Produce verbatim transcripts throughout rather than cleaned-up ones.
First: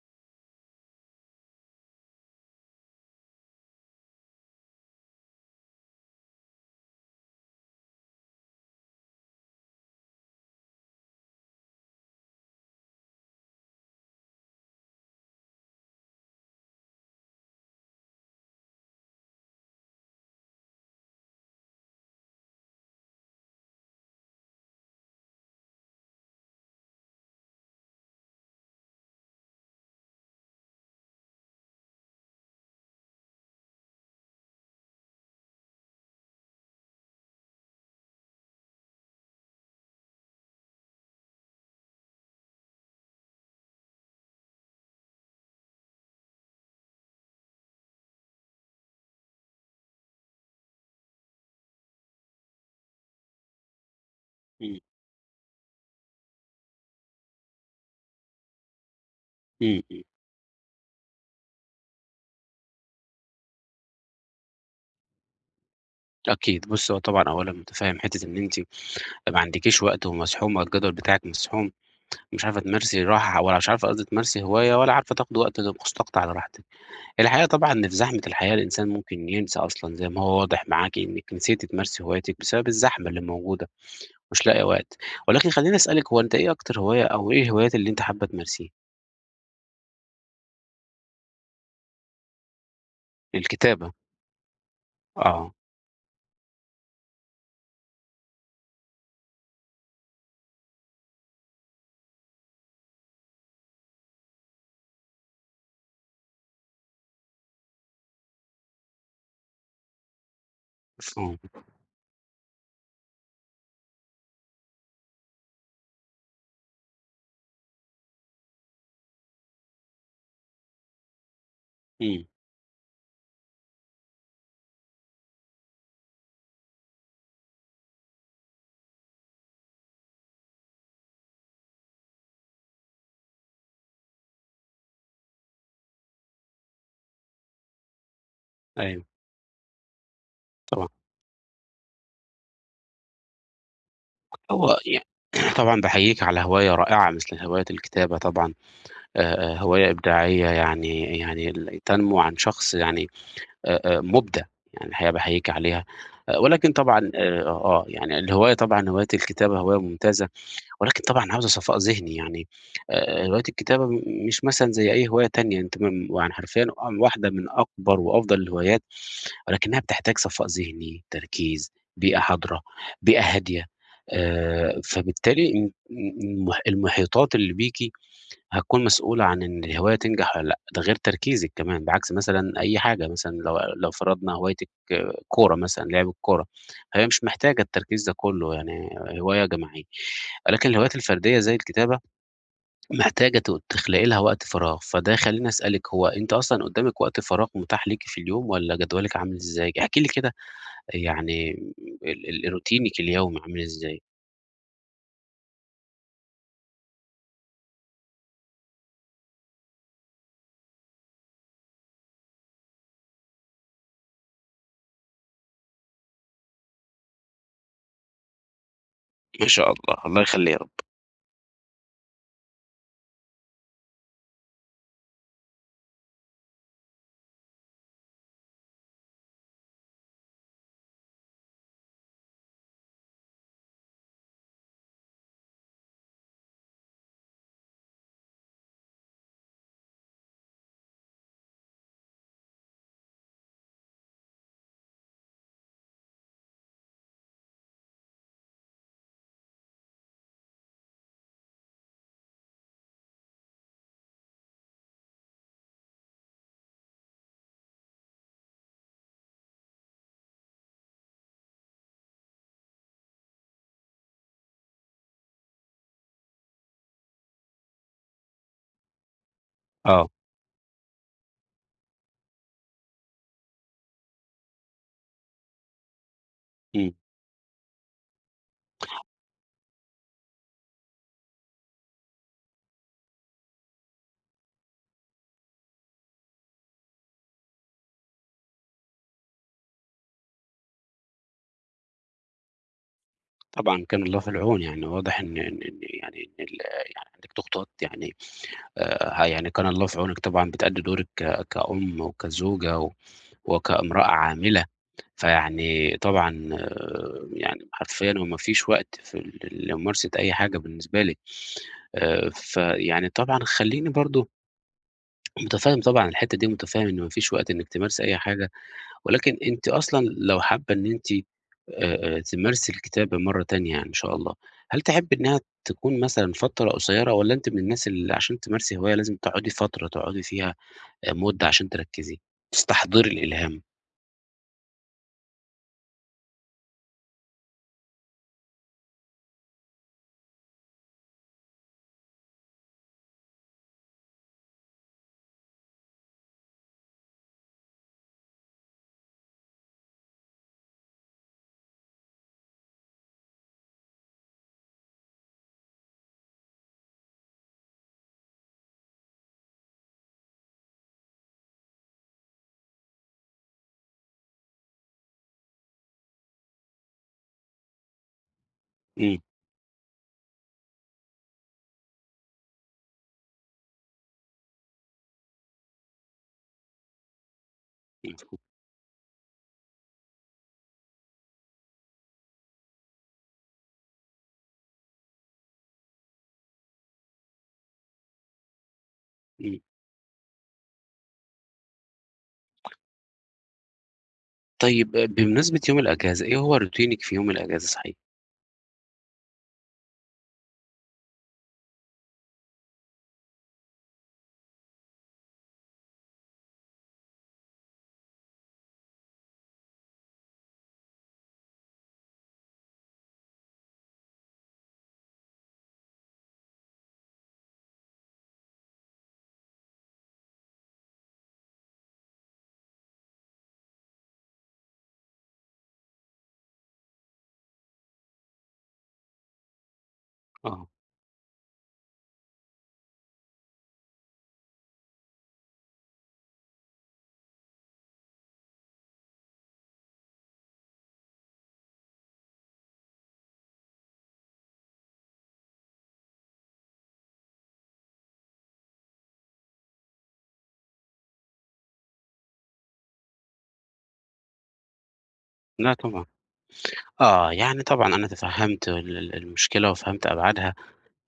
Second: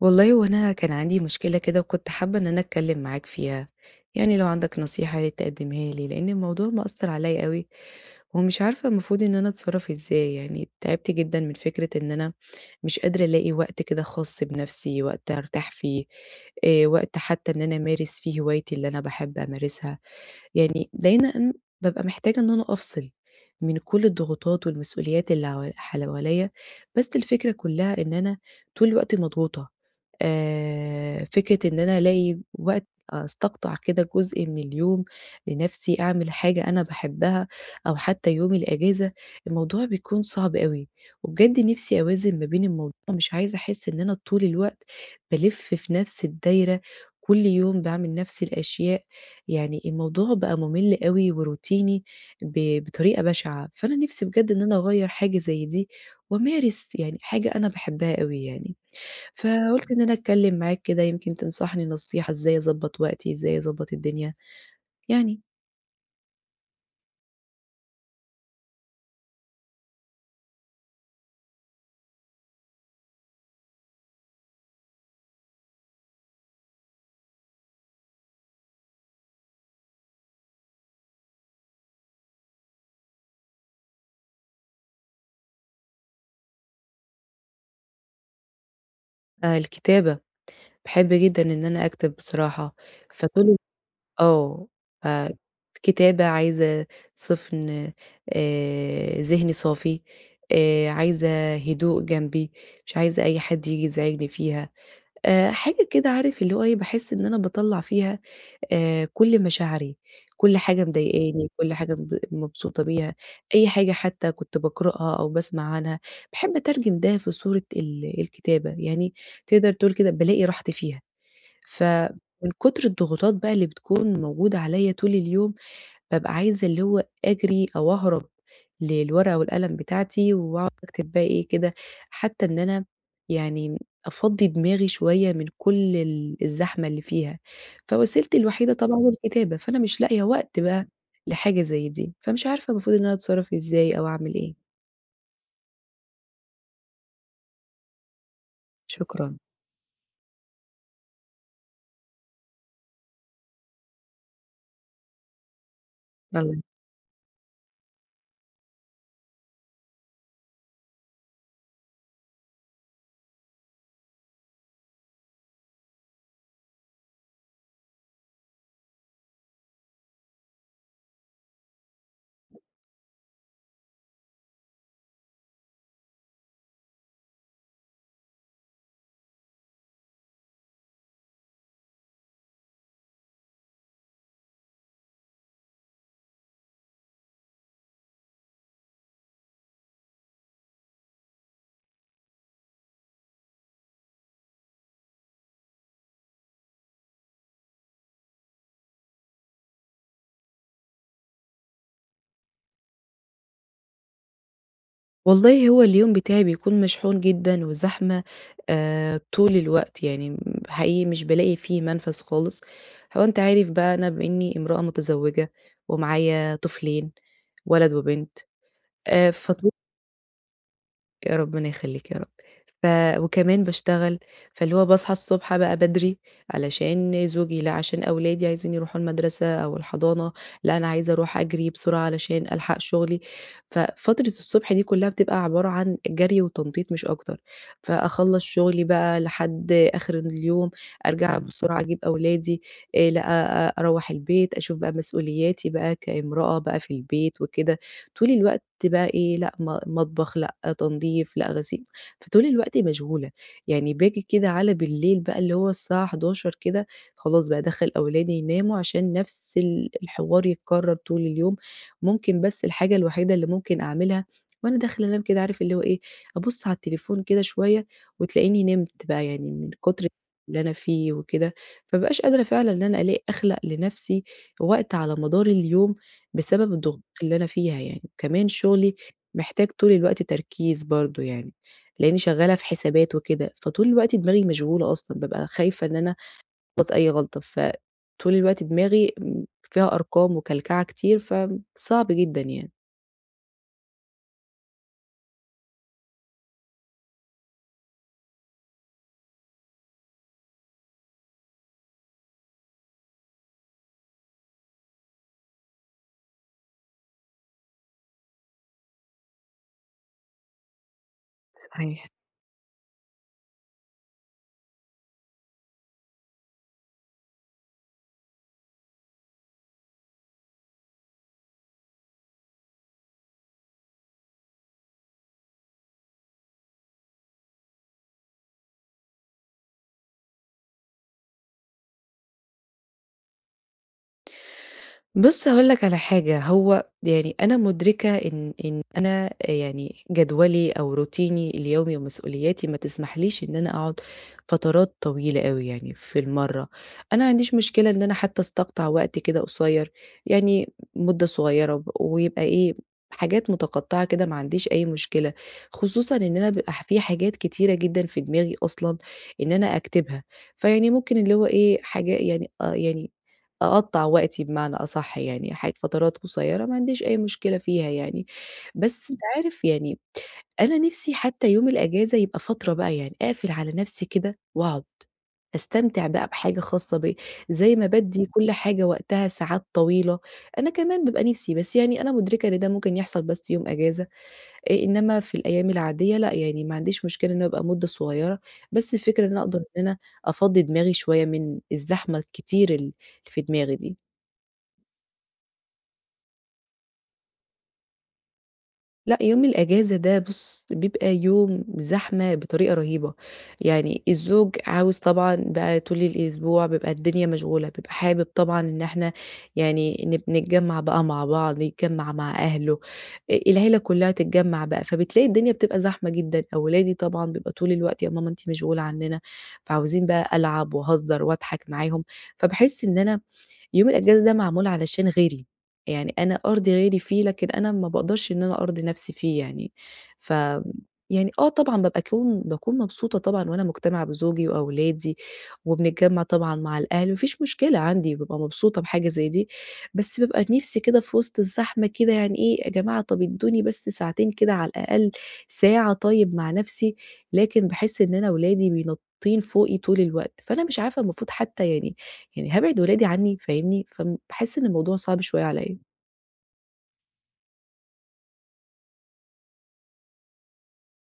والله هو أنا كان عندي مشكلة كده وكنت حابة إن أنا أتكلم معاك فيها، يعني لو عندك نصيحة يا ريت تقدمها لي، لأن الموضوع مأثر عليَّ أوي، ومش عارفة المفروض إن أنا أتصرف إزاي، يعني تعبت جدًا من فكرة إن أنا مش قادرة ألاقي وقت كده خاص بنفسي، وقت أرتاح فيه، آآ، وقت حتى إن أنا أمارس فيه هوايتي اللي أنا باحب أمارسها. يعني لقينا إن بابقى محتاجة إن أنا أفصل من كل الضغوطات والمسؤوليات اللي عو حواليّا، بس الفكرة كلّها إن أنا طول الوقت مضغوطة، آآ فكرة إن أنا ألاقي وقت أستقطع كده جزء من اليوم لنفسي، أعمل حاجة أنا باحبها أو حتى يوم الأجازة، الموضوع بيكون صعب أوي، وبجد نفسي أوازن ما بين الموضوع، مش عايزة أحس إن أنا طول الوقت بالِف في نفس الدايرة، كل يوم باعمل نفس الأشياء، يعني الموضوع بقى ممل أوي وروتيني ب بطريقة بشعة، فأنا نِفْسي بجد إن أنا إمم، أغيّر حاجة زي دي وأمارس يعني حاجة أنا باحبها أوي يعني. إمم، فقُلت إن إمم، أنا أتكلّم معاك كده يمكن تنصحني نصيحة إزاي أضبّط وقتي، إزاي أضبّط الدنيا. يعني أكيد. بُصّي، هو طبعًا أولًا متفهّم حتّة إن أنتِ ما عندكيش وقت ومزحومة، الجدول بتاعِك مزحوم، مش عارفة تمارسي راحة ولا مش عارفة قصدي تمارسي هواية ولا عارفة تاخدي وقت مستقطع لراحتِك. الحقيقة طبعًا إن في زحمة الحياة الإنسان ممكن ينسى أصلًا زي ما هو واضح معاكِ إنِّك نسيتِ تمارسي هوايتِك بسبب الزحمة اللي موجودة، مش لاقية وقت. ولكن خلّيني أسألِك هو أنتِ إيه أكتر هواية أو إيه الهوايات اللي أنتِ حابة تمارسيها؟ آآ الكتابة، باحب جدًا إن أنا أكتب بصراحة، فطول ال الكتابة، آه. آآ آه، كتابة عايزة سِفْن، آآ ذهني صافي، آآ عايزة هدوء جنبي، مش عايزة أي حد ييجي يزعجني فيها. آآ حاجة كده عارف اللي هو إيه، باحس إن أنا باطلّع فيها آآ كل مشاعري، كل حاجة مفهوم. مضايقاني، كل حاجة مب مبسوطة بيها، أي حاجة حتى كنت باقرأها أو باسمع عنها، باحب أترجم ده في صورة ال الكتابة، يعني تقدر تقول كده بالاقي راحتي فيها. إمم، فمن كتر الضغوطات بقى اللي بتكون موجودة عليَّ طول اليوم، بابقى عايزة اللي هو أجري أو أهرب للورقة والقلم بتاعتي وأقعد أكتب بقى إيه كده، حتى إن أنا يعني أفضّي دماغي شوية من كل ال الزحمة اللي فيها، فوسيلتي الوحيدة طبعًا أيوه الكتابة، فأنا مش لاقية وقت بقى طبعًا. لحاجة زي دي، فمش عارفة المفروض إن أنا أتصرّف إزاي أو أعمل إيه؟ هو يع طبعًا باحييكِ على هواية رائعة مثل هواية الكتابة طبعًا. شكرًا. آآ، آآ، هواية إبداعية يعني يعني ال تنمو عن شخص يعني آآ، آآ، مُبدع، يعني الحقيقة باحييك عليها، آآ، يالّا. ولكن طبعًا آآ، آه، يعني الهواية طبعًا هواية الكتابة هواية ممتازة، ولكن طبعًا عاوزة صفاء ذهني يعني، آآ، هواية الكتابة م مش مثلًا زي أي هواية تانية أنت م يعني حرفيًا واحدة من أكبر وأفضل الهوايات، ولكنها بتحتاج صفاء ذهني، تركيز، بيئة حاضرة، بيئة هادية، آآ، فبالتالي م م المح المحيطات اللي بيكِ هتكون مسؤولة عن إن الهواية تنجح والّا لأ، ده غير تركيزِك كمان، بعكس مثلًا أي حاجة مثلًا لو لو فرضنا هوايتِك كورة مثلًا، لعب الكورة، هي مش محتاجة التركيز ده كله يعني هواية جماعية، ولكن الهوايات الفردية زي الكتابة محتاجة ت تخلقي لها وقت فراغ، فده يخلّيني أسألِك هو أنتِ أصلًا قدامِك وقت فراغ متاح ليكِ في اليوم والّا جدولِك عامل إزاي؟ احكي لي كده، يعني ال ال روتينِك اليومي عامل إزاي؟ والله هو اليوم بتاعي بيكون مشحون جدًا وزحمة آآ طول الوقت، يعني م حقيقي مش بالاقي فيه منفَذ خالص، هو أنت عارف بقى أنا بإنّي امرأة متزوّجة ومعايا طفلين ولد وبنت، آآ ما فط شاء الله، الله يخلّيه يا رب. يا ربنا يخلّيك يا رب. ف وكمان باشتغل، فاللي هو باصحى الصبح بقى بدري علشان زوجي، لا عشان أولادي عايزين يروحوا المدرسة أو الحضانة، لا أنا عايزة أروح أجري بسرعة علشان ألحق شغلي. ففترة الصبح دي كلّها بتبقى عبارة عن جري وتنطيط مش أكتر، فأخلّص شغلي بقى لحد آخر اليوم، أرجع بسرعة أجيب أولادي، آآ، لأ، أ أ- أروّح البيت أشوف بقى مسؤولياتي بقى كامرأة بقى في البيت وكده. طول الوقت بقى إيه، لأ م مطبخ، لأ تنضيف، لأ غسيل، فطول الوقت مشغولة، يعني باجي كده على بالليل بقى اللي هو الساعة حداشر بالليل كده، خلاص بقى أدخّل أولادي يناموا عشان نفس ال الحوار يتكرر طول اليوم، ممكن بس الحاجة الوحيدة اللي ممكن أعملها وأنا داخلة أنام كده عارف اللي هو إيه، أبُص على التليفون كده شوية وتلاقيني نمت بقى يعني من كتر آه، اللي أنا فيه وكده، فما بابقاش قادرة فعلًا إن أنا ألاقي أخلق لنفسي وقت على مدار اليوم بسبب إمم. الضغوطات اللي أنا فيها يعني، وكمان شغلي محتاج طول الوقت تركيز برضه يعني، لإني شغّالة في حسابات وكده، فطول الوقت دماغي مشغولة أصلًا، بابقى خايفة إن أنا أغلط أي غلطة، فطول الوقت دماغي م فيها أرقام وكلكعة كتير، فصعب جدًا يعني. طبعًا كان الله في العون، يعني واضح إن إن إن يعني إن ال يعني عندِك ضغوطات يعني، آآ، يعني كان الله في عونِك طبعًا بتأدّي دورِك ك كأم وكزوجة و وكامرأة عاملة، فيعني طبعًا آه، يعني حرفيًا هو ما فيش وقت في ال لممارسة أي حاجة بالنسبة لِك، صحيح. آآ، فيعني طبعًا خلّيني برضه متفهّم طبعًا الحتّة دي ومتفهّم إن ما فيش وقت إنِّك تمارسي أي حاجة، ولكن أنتِ أصلًا لو حابة إن أنتِ آآ، آآ، تمارسي الكتابة مرة تانية يعني إن شاء الله، هل تحبي إنها تكون مثلًا فترة قصيرة والّا أنتِ من الناس اللي عشان تمارسي هواية لازم تقعدي فترة تقعدي فيها آآ، مدة عشان تركّزي، تستحضري الإلهام؟ بُص هاقول لك على حاجة، هو يعني أنا مُدركة إن إن أنا يعني جدولي أو روتيني اليومي ومسؤولياتي ما تسمحليش إن أنا أقعد فترات طويلة أوي يعني في المَرّة، أنا ما عنديش مشكلة إن أنا حتى أستقطع وقت كده قصيّر، يعني مدة صغيّرة وب ويبقى إيه، حاجات متقطعة كده ما عنديش أي مشكلة، خصوصًا إن أنا بيبقى في حاجات كتيرة جدًا في دماغي أصلًا إن أنا أكتبها، فيعني ممكن اللي هو إيه، حاجة يعني آه يعني أقطّع وقتي بمعنى أصح يعني، حاج فترات قصيّرة ما عنديش أي مشكلة فيها يعني، بس إمم، أنت عارف يعني أنا نِفْسي حتى يوم الأجازة يبقى فترة بقى يعني أقفل على نَفْسي كده وأقعد، أستمتع بقى بحاجة خاصة بيّا، زي ما بادّي إمم، كل حاجة وقتها ساعات طويلة، أنا كمان بابقى نِفْسي، بس يعني أنا مُدركة إن ده ممكن يحصل بس يوم أجازة. آآ إنما في الأيام العادية لأ، يعني ما عنديش مشكلة إنه يبقى مدة صغيرة، بس الفكرة إن أنا أقدر إمم. إن أنا أفضّي دماغي شوية من الزحمة الكتير ال في دماغي دي. طيب آه، بمناسبة يوم الأجازة، إيه هو روتينِك في يوم الأجازة صحيح؟ لأ، يوم الأجازة ده بُص، بيبقى يوم زحمة بطريقة رهيبة، يعني الزوج عاوز طبعًا بقى طول الأسبوع بيبقى الدنيا مشغولة، بيبقى حابب طبعًا إن إحنا يعني نب نتجمّع بقى مع بعض، يتجمّع مع أهله، آآ العيلة كلّها تتجمّع بقى، فبتلاقي الدنيا بتبقى زحمة جدًا، أولادي طبعًا بيبقى طول الوقت "يا ماما أنتِ مشغولة عننا." فعاوزين بقى ألعب وأهزر وأضحك معاهم، فباحس إن أنا يوم الأجازة ده معمول علشان غيري، يعني أنا أرضي غيري فيه، لكن أنا ما باقدرش إن أنا أرضي نفسي فيه يعني. ف آه، يعني آه طبعًا بابقى كون باكون مبسوطة طبعًا وأنا مجتمعة بزوجي وأولادي، وبنتجمّع طبعًا مع الأهل، ما فيش مشكلة عندي، بابقى مبسوطة بحاجة زي دي، بس بابقى نِفسي كده في وسط الزحمة كده يعني إيه، يا جماعة طَب ادّوني بس ساعتين كده على الأقل، ساعة طيب مع نفسي، لكن باحس إن أنا ولادي بينطّين فوقي طول الوقت، فأنا مش عارفة المفروض حتى يعني يعني هابعد ولادي عني فاهمني؟ فم باحس إن الموضوع صعب شوية لأ عليّا. طبعًا، آه، يعني طبعًا أنا تفهّمت ال ال المشكلة وفهمت أبعادها.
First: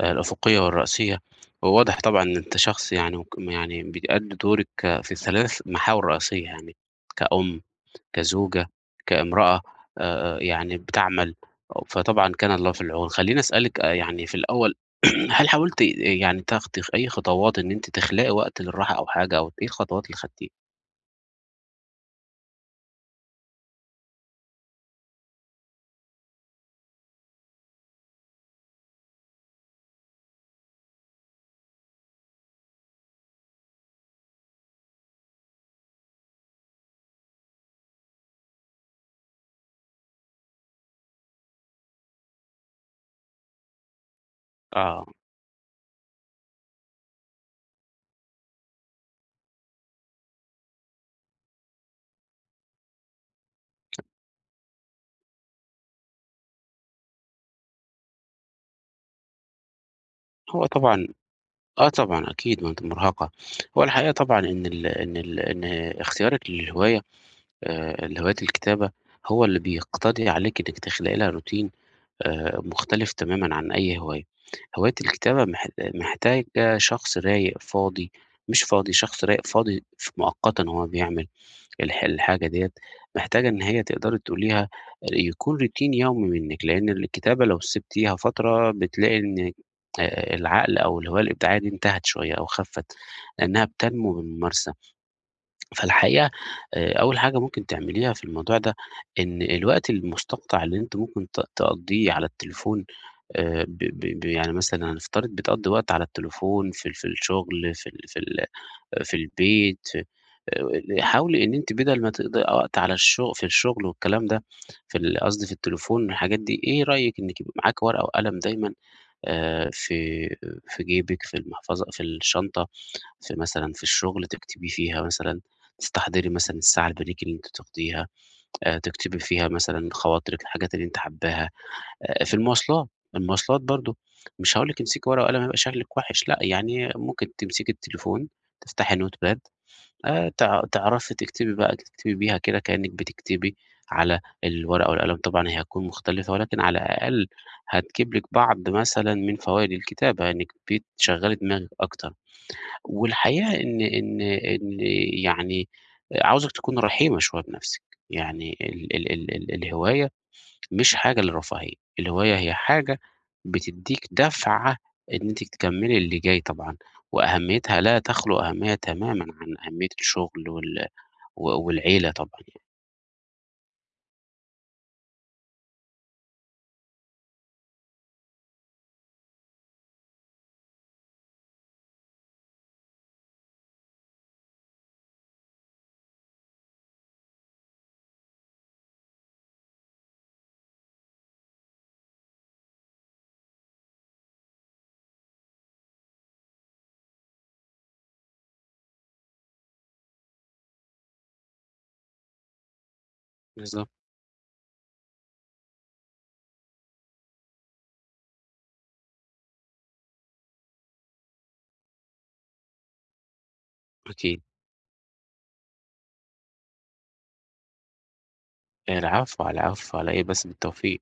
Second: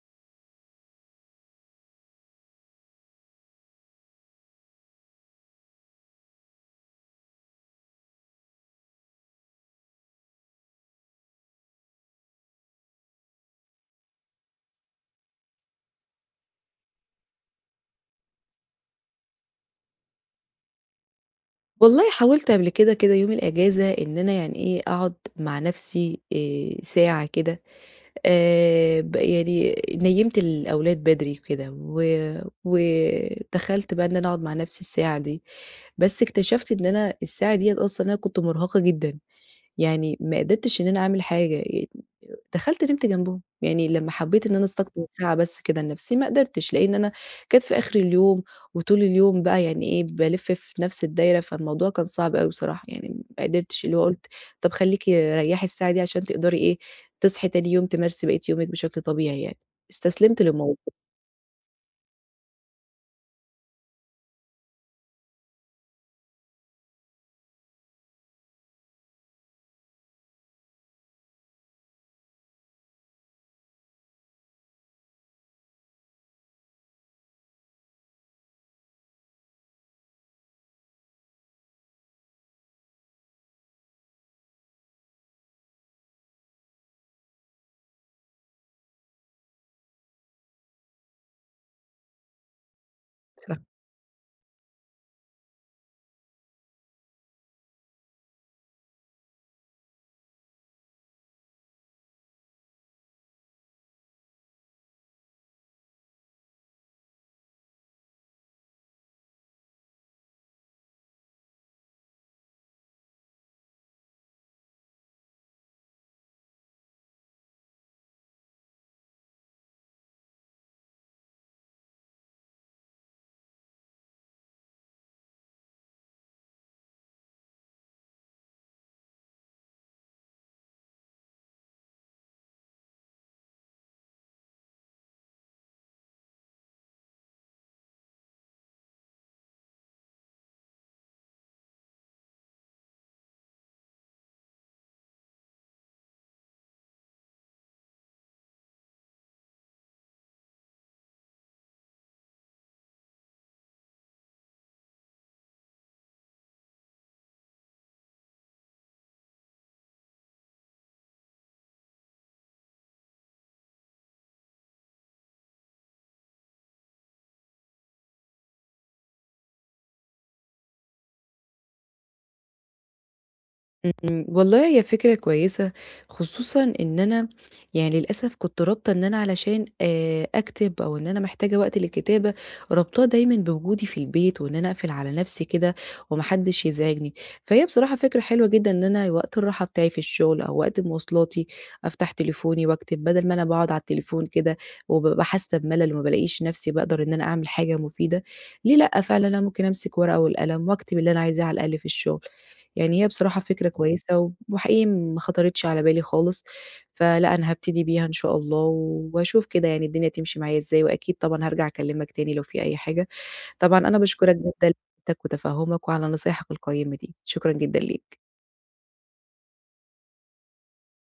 آآ الأفقية والرأسية، وواضح طبعًا إن أنت شخص يعني وك يعني بتأدي دورِك ك- في الثلاث محاور رئيسية، يعني كأم، كزوجة، كامرأة آآ يعني بتعمل، فطبعًا كان الله في العون. خلّيني أسألِك آآ يعني في الأول هل حاولتِ يعني تاخدي أي خطوات إن أنتِ تخلقي وقت للراحة أو حاجة أو إيه الخطوات اللي خدتيها؟ والله حاولت قبل كده كده يوم الإجازة إن أنا يعني إيه، أقعد مع نفسي آآ ساعة كده، آآ ب يعني نيّمت الأولاد بدري كده و ودخلت بقى إن أنا أقعد مع نفسي الساعة دي، بس اكتشفت إن أنا الساعة ديّة أصلًا أنا كنت مرهقة جدًا، يعني ما قدرتش إن أنا أعمل حاجة. دخلت نمت جنبهم، يعني لمّا حبيت إن أنا آه، أستقطب ساعة بس كده لنفسي ما قدرتش، لإن أنا كانت في آخر اليوم، وطول اليوم بقى يعني إيه بالِف في نفس الدايرة، فالموضوع كان صعب أوي بصراحة، يعني ما قدرتش اللي هو قُلت طب خليكِ ريّحي الساعة دي عشان تقدري إيه تصحي تاني يوم تمارسي بقية يومِك بشكل طبيعي يعني، استسلمت هو للموضوع. طبعًا آه طبعًا أكيد ما أنتِ مرهقة. هو الحقيقة طبعًا إن ال إن ال إن اختيارِك للهواية، آآ اللي هواية الكتابة، هو اللي بيقتضي عليكِ إنِّك تخلقي لها روتين آآ مختلف تمامًا عن أي هواية. هواية الكتابة مح محتاجة شخص رايق، فاضي، مش فاضي، شخص رايق فاضي ف مؤقتًا وهو بيعمل الح الحاجة ديّة، محتاجة إن هي تقدري تقوليها يكون روتين يومي منِّك، لإن الكتابة لو سِبتيها فترة بتلاقي إن آآ العقل أو الهواية الإبداعية دي انتهت شوية أو خَفّت، لإنها بتنمو بالممارسة. فالحقيقة آآ أول حاجة ممكن تعمليها في الموضوع ده، إن الوقت المستقطع اللي أنتِ ممكن ت تقضّيه على التليفون، آآ ب ب ب يعني مثلًا هنفترض بتقضّي وقت على التليفون في ال في الشغل، في ال في ال في البيت، في آآ حاولي إن أنتِ بدل ما تقضي وقت على الشغ في الشغل والكلام ده، في ال قصدي في التليفون والحاجات دي، إيه رأيِك إنِّك يبقى معاكِ ورقة وقلم دايمًا آآ في في جيبِك، في المحفظة في الشنطة، في مثلًا في الشغل تكتبي فيها مثلًا، تستحضري مثلًا الساعة البريك اللي أنتِ بتاخديها، آآ تكتبي فيها مثلًا خواطرِك، الحاجات اللي أنتِ حاباها، آآ في المواصلات، المواصلات برضه مش هاقول لِك امسكي ورقة وقلم هيبقى شكلِك وحِش، لأ يعني ممكن تمسكي التليفون، تفتحي note pad، آآ تع تعرفي تكتبي بقى تكتبي بيها كده كإنِّك بتكتبي على الورقة والقلم، طبعًا هي هتكون مختلفة ولكن على الأقل هتجيب لِك بعض مثلًا من فوايد الكتابة، إنِّك بتشغّلي دماغِك أكتر. والحقيقة إن إن إن يعني عاوزِك تكوني رحيمة شوية بنفسِك، يعني ال ال ال ال الهواية مش حاجة للرفاهية، الهواية هي حاجة بتدّيك دفعة إن أنتِ تكمّلي اللي جاي طبعًا، وأهميتها لا تخلو أهمية تمامًا عن أهمية الشغل وال و والعيلة طبعًا يعني. إمم، والله هي فكرة كويسة، خصوصًا إن أنا يعني للأسف كنت رابطة إن أنا علشان آآ أكتب أو إن أنا محتاجة وقت للكتابة، رابطاه دايمًا بوجودي في البيت وإن أنا أقفل على نفسي كده وما حدش يزعجني، فهي بصراحة فكرة حلوة جدًا إن أنا وقت الراحة بتاعي في الشغل أو وقت مواصلاتي أفتح تليفوني وأكتب، بدل ما أنا باقعد على التليفون كده وبابقى حاسة بملل وما بالاقيش نفسي باقدر إن أنا أعمل حاجة مفيدة، ليه لأ، فعلًا أنا ممكن أمسك ورقة والقلم وأكتب اللي أنا عايزاه على الأقل في الشغل. يعني هي بصراحة فكرة بالضبط، كويسة و وحقيقي ما خطرِتش على بالي خالص، فلأ أنا هابتدي بيها إن شاء الله واشوف كده يعني الدنيا تمشي معايا إزاي، وأكيد طبعًا هارجع أكلمك تاني لو في أي حاجة، طبعًا أنا باشكرك أكيد. جدًا لوقتك وتفهمك وعلى نصايحك القيّمة دي، شكرًا جدًا ليك. العفو، على العفو، على إيه بس، بالتوفيق.